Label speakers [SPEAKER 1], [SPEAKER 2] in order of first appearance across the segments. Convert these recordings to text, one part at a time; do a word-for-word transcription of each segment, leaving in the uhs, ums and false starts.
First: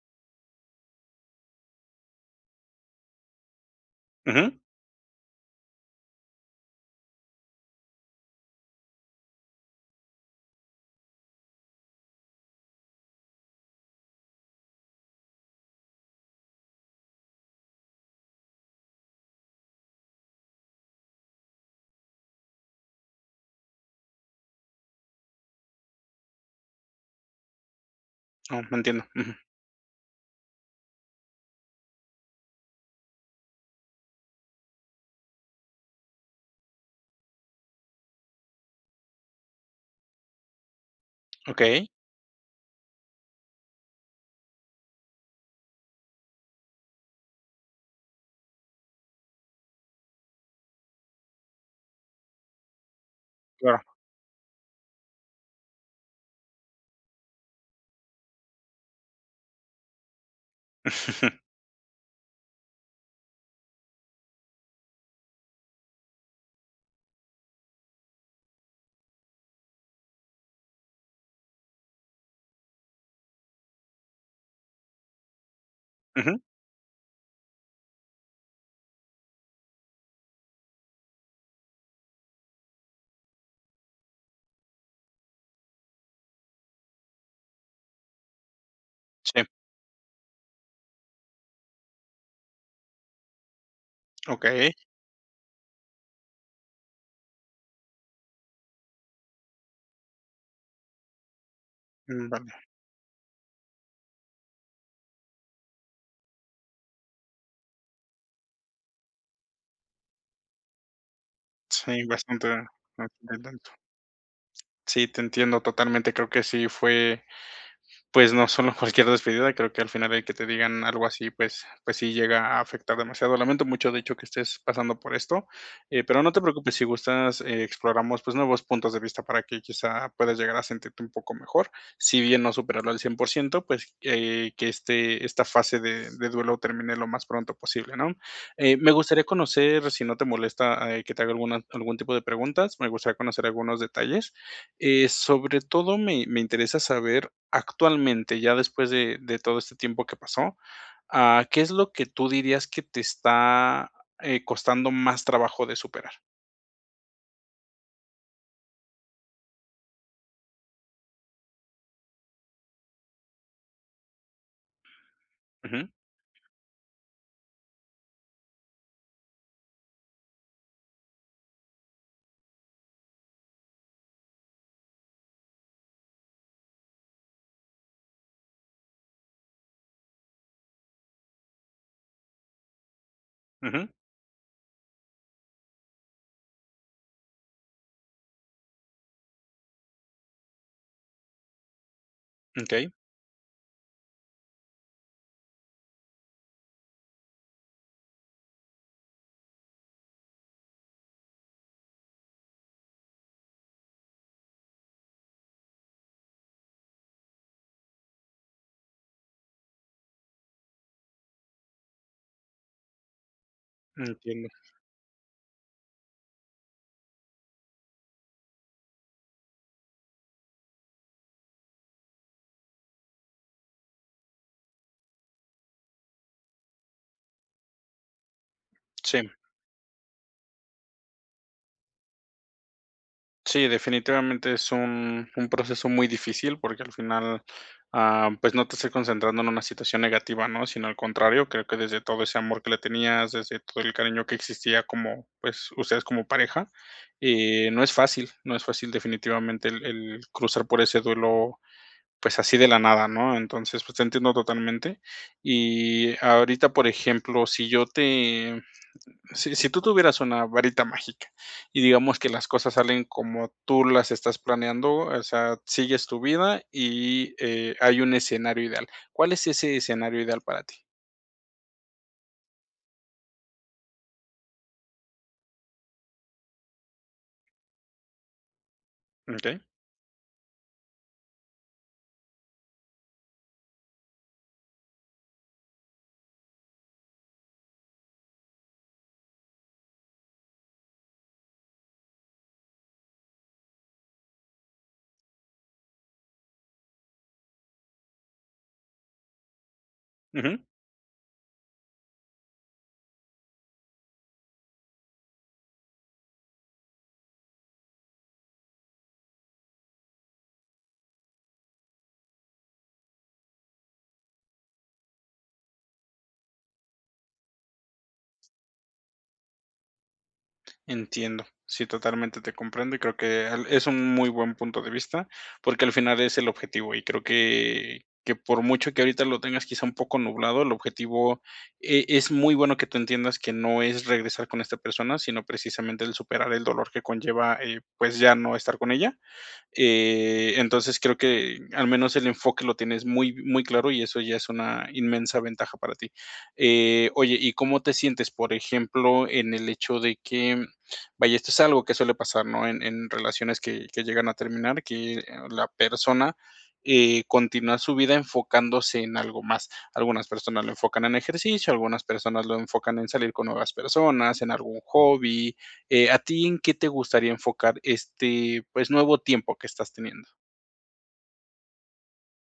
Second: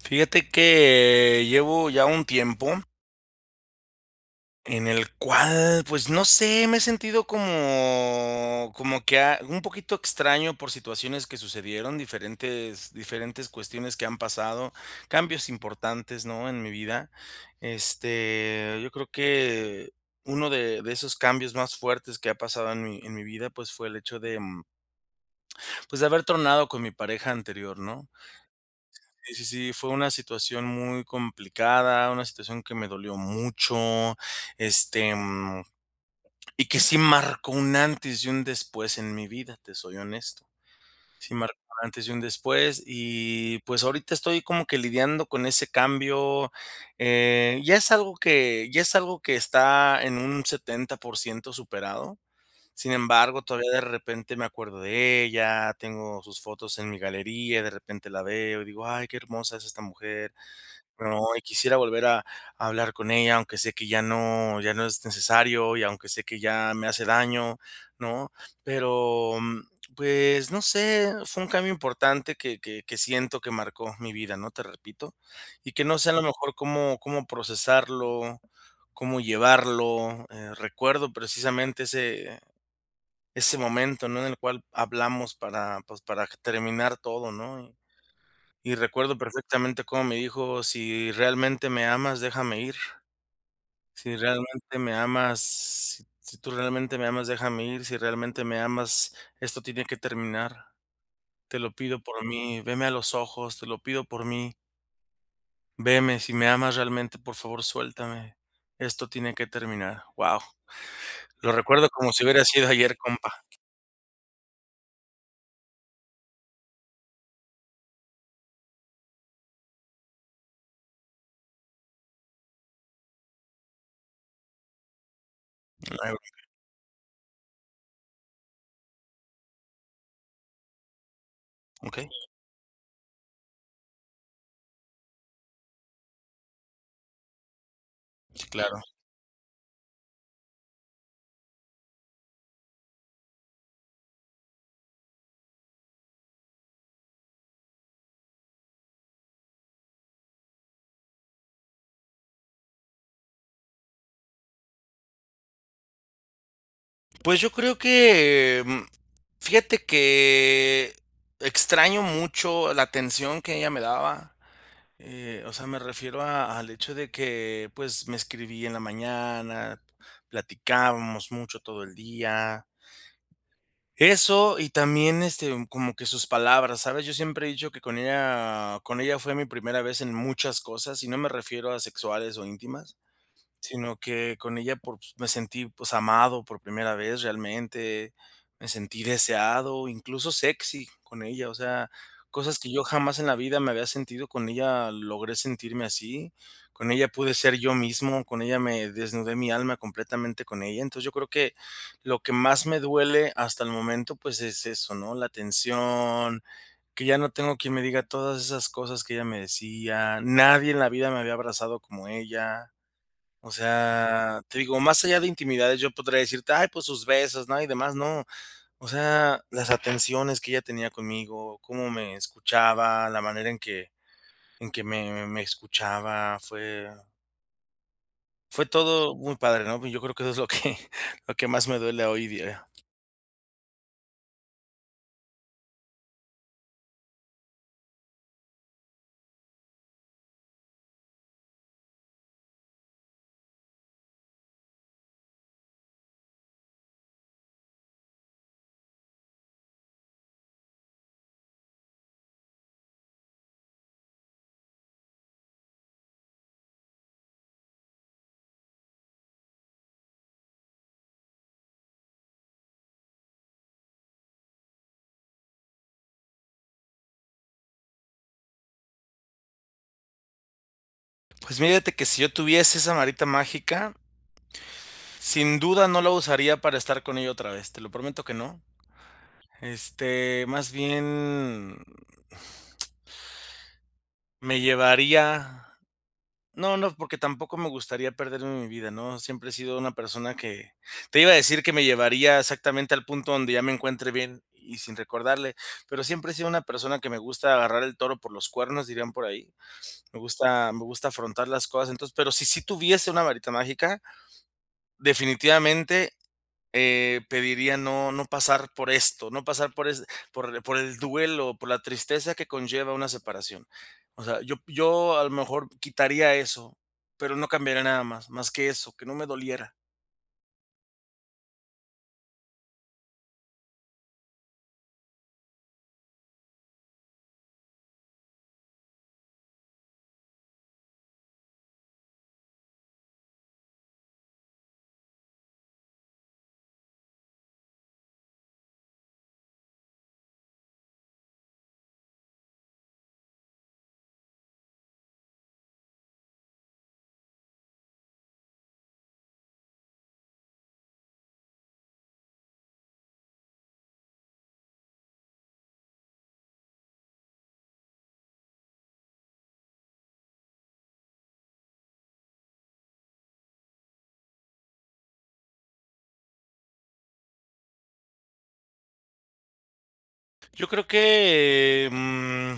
[SPEAKER 1] Fíjate que llevo ya un tiempo
[SPEAKER 2] Ujú.
[SPEAKER 1] en el cual, pues, no sé, me he sentido como como que a un poquito extraño por situaciones que sucedieron, diferentes diferentes cuestiones que han pasado, cambios importantes, ¿no? En mi vida. Este, yo creo que uno de de esos cambios más fuertes que ha pasado en mi en mi vida, pues, fue el hecho de mm, pues, de haber tronado con mi pareja anterior ¿no?
[SPEAKER 2] Oh entiendo, ujú.
[SPEAKER 1] Sí sí sí, fue una situación muy complicada, una situación que me dolió mucho, este, mm, y que sí marcó un antes y un después en mi vida, te soy honesto. Sí marco un
[SPEAKER 2] Okey.
[SPEAKER 1] antes y un después, y, pues, ahorita estoy como que lidiando con ese cambio. Eh, ya es algo que ya es algo que está en un setenta por ciento superado. Sin embargo, todavía de
[SPEAKER 2] Claro.
[SPEAKER 1] repente me acuerdo de ella, tengo sus fotos en mi galería y de repente la veo y digo: "Ay qué hermosa es esta mujer", ¿no?, y quisiera volver a a hablar con ella, aunque sé que ya no ya no es necesario y aunque sé que ya me hace daño, ¿no? Pero, mm, pues, no sé, fue un cambio importante que que que siento que marcó mi vida, ¿no? Te repito. Y que no sé a lo
[SPEAKER 2] Ujú.
[SPEAKER 1] mejor cómo cómo procesarlo, cómo llevarlo. Eh, recuerdo precisamente ese ese momento, ¿no? En el cual hablamos para, pues, para terminar todo ¿no? Y y recuerdo
[SPEAKER 2] Sí.
[SPEAKER 1] perfectamente cómo me dijo: "Si realmente me amas, déjame ir. Si
[SPEAKER 2] Okey.
[SPEAKER 1] realmente me amas, si tú realmente me amas, déjame ir. Si realmente me amas, esto tiene que terminar. Te lo pido por
[SPEAKER 2] Mm,
[SPEAKER 1] mí,
[SPEAKER 2] vale.
[SPEAKER 1] veme a los ojos, te lo pido por mí". "Veme, si me amas realmente, por favor suéltame, esto tiene que terminar", wao, lo recuerdo
[SPEAKER 2] Sí,
[SPEAKER 1] como si hubiera
[SPEAKER 2] bastante
[SPEAKER 1] sido ayer, compa.
[SPEAKER 2] [unintelligible] Sí, te entiendo totalmente, creo que sí fue, pues, no solo cualquier despedida, creo que al final el que te digan algo así, pues pues sí llega a afectar demasiado, lamento mucho, de hecho, que estés pasando por esto, eh,
[SPEAKER 1] Claro
[SPEAKER 2] pero no
[SPEAKER 1] que
[SPEAKER 2] te preocupes, si gustas, eh, exploramos, pues nuevos puntos de vista para que quizá puedas llegar a sentirte un poco mejor,
[SPEAKER 1] Okey.
[SPEAKER 2] si bien no superarlo al cien por ciento, pues, eh, que este esta fase de de duelo termine lo más pronto posible, ¿no?,
[SPEAKER 1] Sí,
[SPEAKER 2] eh,
[SPEAKER 1] claro.
[SPEAKER 2] me gustaría conocer, si no te molesta, eh, que te haga alguna algún tipo de preguntas, me gustaría conocer algunos detalles, eh, sobre todo, me me interesa saber, actualmente, ya después de de todo este tiempo que pasó, ah, ¿qué es lo que tú dirías que te está, eh, costando más trabajo de superar?
[SPEAKER 1] Pues yo creo que, mm, fíjate que extraño mucho la atención que ella me daba, eh, o sea, me
[SPEAKER 2] Ujú.
[SPEAKER 1] refiero a al hecho de que, pues me escribía en la mañana, platicábamos mucho todo el día eso y también, este, como que sus palabras, ¿sabes? Yo siempre he dicho que con ella con ella fue mi primera vez en muchas cosas, y no me refiero a sexuales o íntimas,
[SPEAKER 2] Ujú.
[SPEAKER 1] sino que con ella, pues, me sentí, pues, amado por primera vez realmente, me sentí deseado, incluso sexy con ella, o sea, cosas
[SPEAKER 2] Mm,
[SPEAKER 1] que yo
[SPEAKER 2] okey.
[SPEAKER 1] jamás en la vida me había sentido, con ella logré sentirme así, con ella pude ser yo mismo, con ella me desnudé mi alma completamente con ella, entonces, yo creo que, lo que más me duele hasta el momento, pues, es eso, ¿no?, la atención, que ya no tengo quien me diga todas esas cosas que ella me decía, nadie en la vida me había abrazado como ella, o
[SPEAKER 2] Mm,
[SPEAKER 1] sea,
[SPEAKER 2] entiendo.
[SPEAKER 1] te digo, más allá de intimidades, yo podría decirte, "Ay, pues sus besos", ¿no?, y demás, no, o sea, las atenciones que ella tenía conmigo, cómo me escuchaba, la manera en que en que me me escuchaba, fue fue todo
[SPEAKER 2] Sí.
[SPEAKER 1] muy padre, ¿no?, y yo creo que eso es lo que lo que más me duele hoy día.
[SPEAKER 2] Sí, definitivamente es un un proceso muy difícil porque al final, ah, pues, no te estoy concentrando en una situación negativa, ¿no? Sino al contrario, creo que desde todo ese amor que le tenías, desde todo el cariño que existía como, pues, ustedes como pareja, eh, no es fácil, no es fácil definitivamente el el cruzar por ese duelo, pues, así de la nada, ¿no? Entonces, pues, te entiendo totalmente. Y ahorita, por ejemplo, si yo te si si tú tuvieras una varita mágica y digamos que las cosas salen como tú las estás planeando, o sea, sigues tu vida y, eh, hay un escenario ideal, ¿cuál es ese escenario ideal para ti?
[SPEAKER 1] Pues, mírate que si yo tuviese esa marita mágica, sin duda no la usaría para estar con ella otra vez, te lo prometo que no.
[SPEAKER 2] Mm, okey.
[SPEAKER 1] Este, más bien me llevaría, no no, porque tampoco me gustaría perderme mi vida, ¿no? Siempre he sido una persona que, te iba a decir que me llevaría exactamente al punto donde ya me encuentre bien, y sin recordarle, pero siempre he sido una persona que me gusta "agarrar el toro por los cuernos", dirían por ahí. Me
[SPEAKER 2] Ujú.
[SPEAKER 1] gusta me gusta afrontar las cosas. Entonces, pero si sí tuviese una varita mágica, definitivamente, eh, pediría no, no pasar por esto, no pasar por es por por el duelo, por la tristeza que conlleva una separación. O sea, yo yo a lo mejor quitaría eso, pero no cambiaría nada más, más que eso, que no me doliera.
[SPEAKER 2] Entiendo. Sí, totalmente te comprendo, y creo al es un muy buen punto de vista porque al final es el objetivo, y creo que que por mucho que ahorita lo tengas, quizá, un poco nublado, el objetivo e es muy bueno que tú entiendas que no es regresar con esta persona, sino precisamente, el superar el dolor que conlleva, eh, pues, ya no estar con ella, eh, entonces, creo que al menos el enfoque lo tienes muy muy claro, y eso ya es una inmensa ventaja para ti, eh, oye, ¿y cómo te sientes, por ejemplo, en el hecho de que? Vaya, esto es algo que suele pasar, ¿no?, en en relaciones que que llegan a terminar, que, eh, la persona, eh, continúa su vida enfocándose en algo más, algunas personas lo enfocan en ejercicio, algunas personas lo enfocan en salir con nuevas personas, en algún hobby, eh, ¿a ti en qué te gustaría enfocar este, pues, nuevo tiempo que estás teniendo?
[SPEAKER 1] Yo creo que, eh, mm,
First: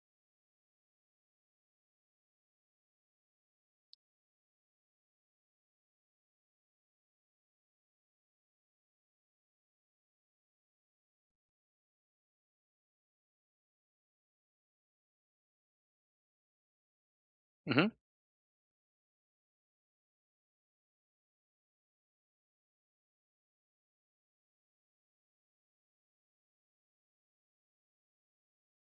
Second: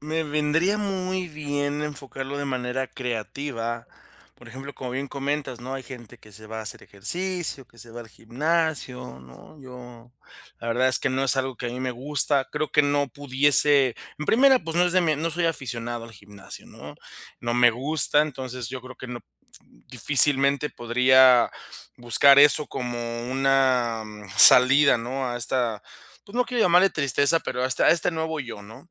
[SPEAKER 1] me vendría muy bien enfocarlo de manera creativa, por ejemplo, como bien comentas, ¿no?, hay gente que se va a hacer ejercicio, que se va al gimnasio, ¿no?, yo, la verdad es que no es algo que a mí me gusta, creo que no pudiese en primera, pues, no es de mí no soy aficionado al gimnasio, ¿no?, no me
[SPEAKER 2] Ujú.
[SPEAKER 1] gusta, entonces yo creo que no, difícilmente podría buscar eso como una, mm, salida, ¿no?, a esta, pues, no quiero llamarle tristeza, pero a esta a este nuevo yo, ¿no?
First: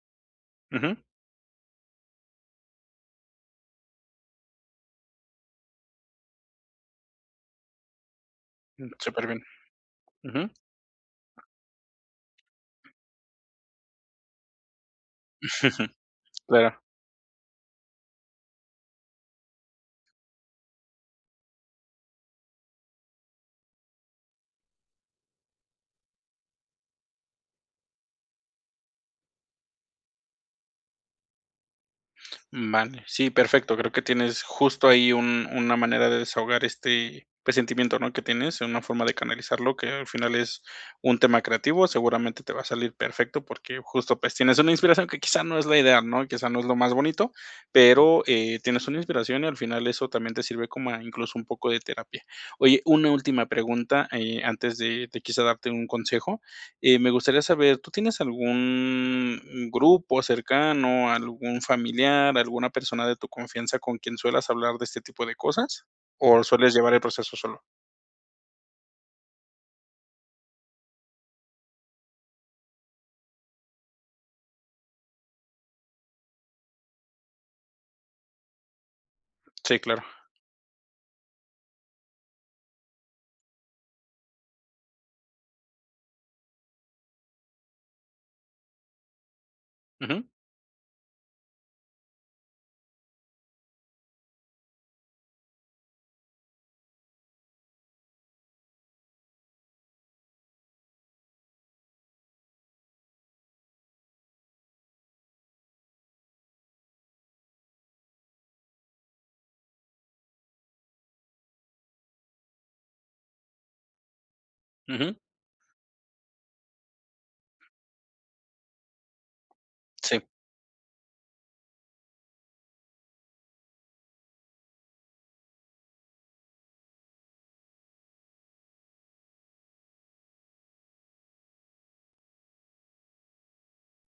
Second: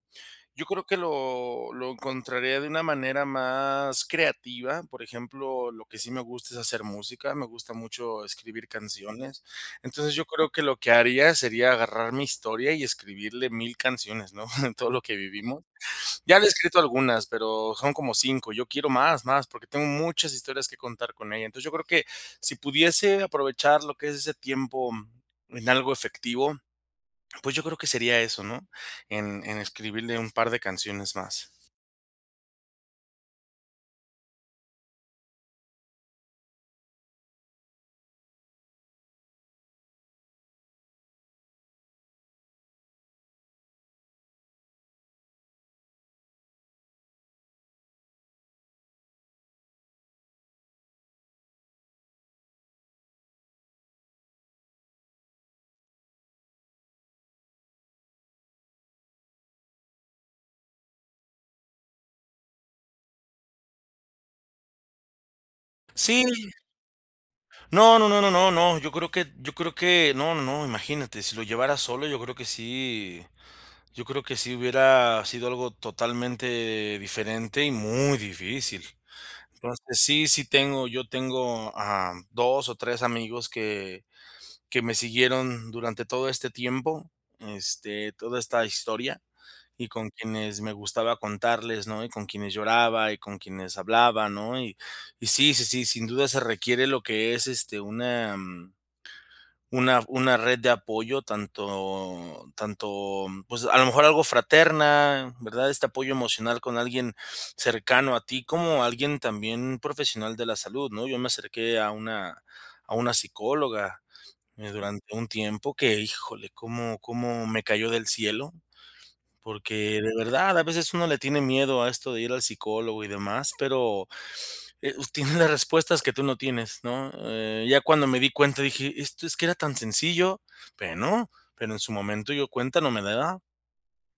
[SPEAKER 1] Yo creo que
[SPEAKER 2] Ujú.
[SPEAKER 1] lo lo encontraría de una manera más creativa, por ejemplo, lo que sí me gusta es hacer música, me gusta mucho escribir
[SPEAKER 2] Mm, superbién.
[SPEAKER 1] canciones. Entonces, yo creo
[SPEAKER 2] Ujú.
[SPEAKER 1] que lo que haría sería agarrar mi historia y escribirle mil canciones, ¿no?, de todo lo que vivimo Ya le he
[SPEAKER 2] Claro.
[SPEAKER 1] escrito algunas, pero son como cinco, yo quiero más, más, porque tengo muchas historias contar con ella. Entonces, yo creo que si pudiese aprovechar lo que es ese tiempo, mm, en algo efectivo, pues, yo creo que sería eso, ¿no?, en en escribirle un par de canciones más.
[SPEAKER 2] Vale, sí, perfecto. Creo que tienes justo ahí un una manera de desahogar este, pues, sentimiento, ¿no?, que tienes, una forma de canalizarlo, que al final es un tema creativo, seguramente te va a salir perfecto, porque justo, pues, tienes una inspiración que quizá no es la idea, ¿no?, quizá no es lo más bonito, pero, eh, tienes una inspiración y al final eso también te sirve como a incluso un poco de terapia. Oye, una última pregunta, eh, antes de de quizá darte un consejo. Eh, me gustaría saber, ¿tú tienes algún grupo cercano, algún familiar, alguna persona de tu confianza con quien suelas hablar de este tipo de cosas o
[SPEAKER 1] Sí.
[SPEAKER 2] sueles llevar el proceso solo?
[SPEAKER 1] No, no, no, no, no yo creo que yo creo que no, no, no, imagínate, si lo llevara solo, yo creo que sí yo creo que sí hubiera sido algo totalmente diferente y muy difícil.
[SPEAKER 2] Sí,
[SPEAKER 1] Entonces,
[SPEAKER 2] claro.
[SPEAKER 1] sí, sí tengo, yo tengo a dos o tres amigos que que me siguieron durante todo este tiempo, este, toda esta historia y con
[SPEAKER 2] Ujú.
[SPEAKER 1] quienes me gustaba contarles, ¿no? Y con quienes lloraba y con quienes hablaba, ¿no? Y y sí, sí, sí, sin duda se requiere lo que es, este, una, mm una una red de apoyo, tanto tanto, pues, a lo mejor algo fraterna, ¿verdad? Este apoyo emocional con alguien cercano a ti, como alguien también profesional de la salud, ¿no? Yo me acerqué a una a una psicóloga, eh, durante
[SPEAKER 2] Ujú.
[SPEAKER 1] un tiempo que, ¡híjole!, como como me cayó del cielo. Porque de
[SPEAKER 2] Sí.
[SPEAKER 1] verdad a veces uno le tiene miedo a esto de ir al psicólogo y demás, pero, eh, uh, tiene las respuestas que tú no tienes, ¿no? Eh, ya cuando me di cuenta dije: "Esto, es que era tan sencillo", bueno, pero en su momento yo cuenta no me daba.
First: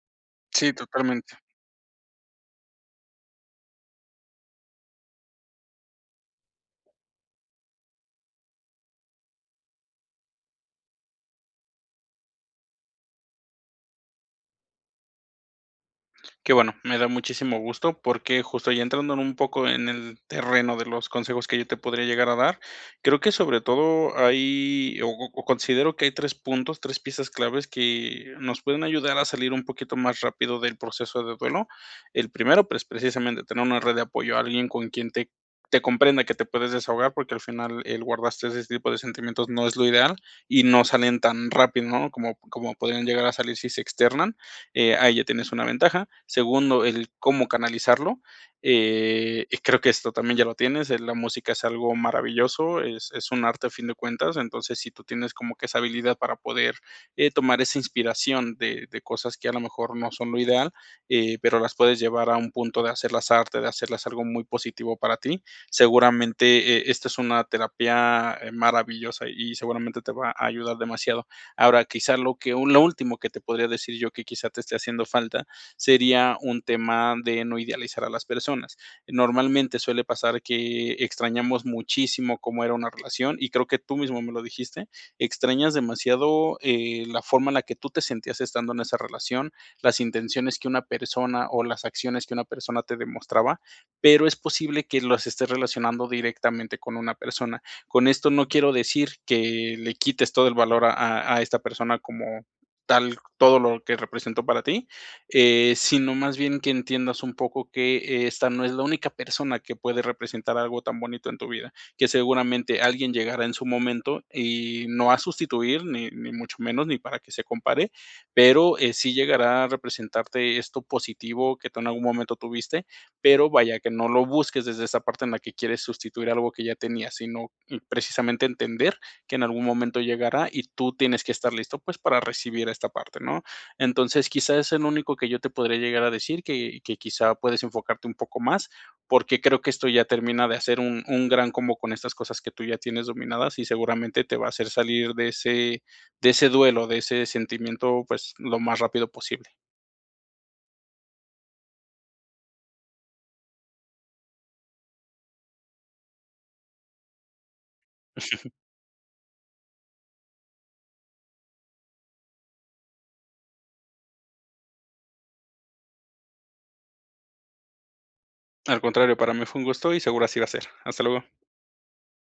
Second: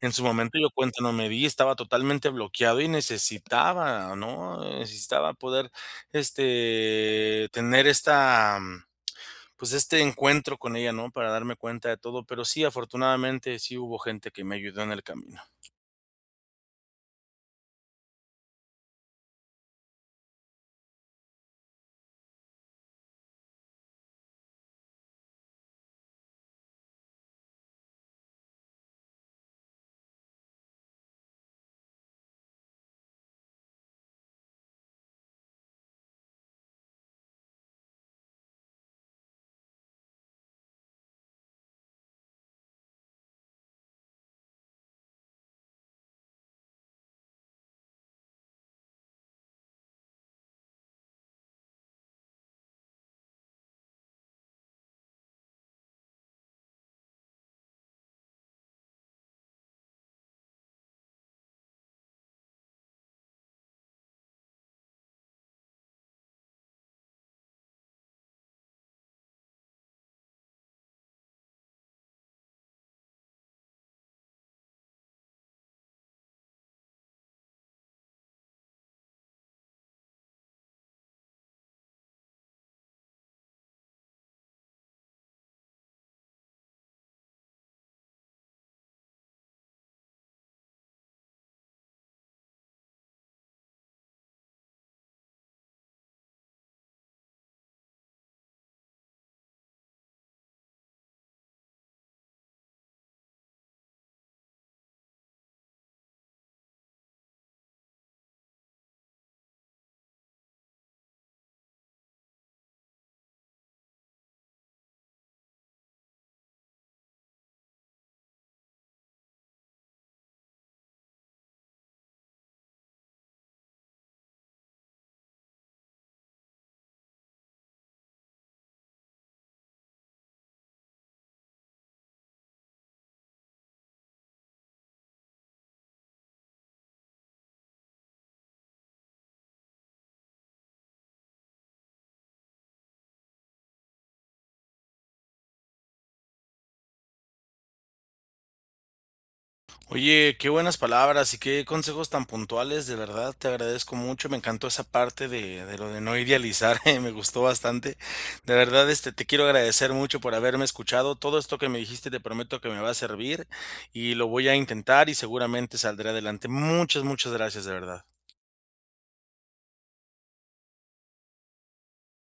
[SPEAKER 1] En su momento yo
[SPEAKER 2] Sí,
[SPEAKER 1] cuenta no me
[SPEAKER 2] totalmente.
[SPEAKER 1] di, estaba totalmente bloqueado y necesitaba, ¿no? Necesitaba poder, este, tener esta, pues, este encuentro con ella, ¿no? Para darme cuenta de todo. Pero sí, afortunadamente, sí hubo gente que me ayudó en el camino.
[SPEAKER 2] Qué bueno, me da muchísimo gusto, porque justo ya entrando en un poco en el terreno de los consejos que yo te podría llegar a dar. Creo que sobre todo hay o o considero que hay tres puntos, tres piezas claves que, nos pueden ayudar a salir un poquito más rápido del proceso de duelo. El primero, pues, precisamente tener una red de apoyo, a alguien con quien te te comprenda, que te puedas desahogar, porque al final el guardarse ese tipo de sentimientos no es lo ideal, y no salen tan rápido, ¿no? Como como podrían llegar a salir si se externan, eh, ahí ya tienes una ventaja. Segundo, el cómo canalizarlo, eh, y creo que esto también ya lo tienes, eh, la música es algo maravilloso, es es un arte a fin de cuentas, entonces, si tú tienes como que esa habilidad para poder, eh, tomar esa inspiración de de cosas que a lo mejor no son lo ideal, eh, pero las puedes llevar a un punto de hacerlas arte, de hacerlas algo muy positivo para ti. Seguramente, e esta es una terapia, eh, maravillosa y seguramente te va a ayudar demasiado. Ahora, quizá lo que lo último que te podría decir yo, que quizá te esté haciendo falta, sería un tema de no idealizar a las personas. Normalmente, suele pasar que extrañamos muchísimo cómo era una relación, y creo que tú mismo me lo dijiste. Extrañas demasiado, eh, la forma en la que tú te sentías estando en esa relación, las intenciones que una persona o las acciones que una persona te demostraba, pero es posible que los estés relacionando directamente con una persona. Con esto no quiero decir que le quites todo el valor a a a esta persona como tal, todo lo que representó para ti, eh, sino más bien que entiendas un poco que esta no es la única persona que puede representar algo tan bonito en tu vida, que seguramente alguien llegará en su momento y no a sustituir, ni ni mucho menos, ni para que se compare. Pero eh, sí llegará a representarte esto positivo que tú en algún momento tuviste. Pero vaya, que no lo busques desde esa parte en la que quieres sustituir algo que ya tenías, sino, mm, precisamente entender que en algún momento llegará y tú tienes que estar listo, pues, para recibir esta parte, ¿no? Entonces, quizá es el único que yo te podría llegar a decir, que que quizá puedes enfocarte un poco más, porque creo que esto ya termina de hacer un un gran combo con estas cosas que tú ya tienes dominadas, y seguramente te va a hacer salir de ese de ese duelo, de ese sentimiento, pues, lo más rápido posible.
[SPEAKER 1] Oye, qué buenas palabras y qué consejos tan puntuales, de verdad te agradezco mucho, me encantó esa parte de de lo de no idealizar, me gustó bastante. De verdad, este, te quiero agradecer mucho por haberme escuchado. Todo esto que me dijiste, te prometo que me va a servir, y lo voy a intentar y seguramente saldré adelante. Muchas, muchas gracias, de verdad.
[SPEAKER 2] Al contrario, para mí fue un gusto y seguro así va a ser. Hasta luego.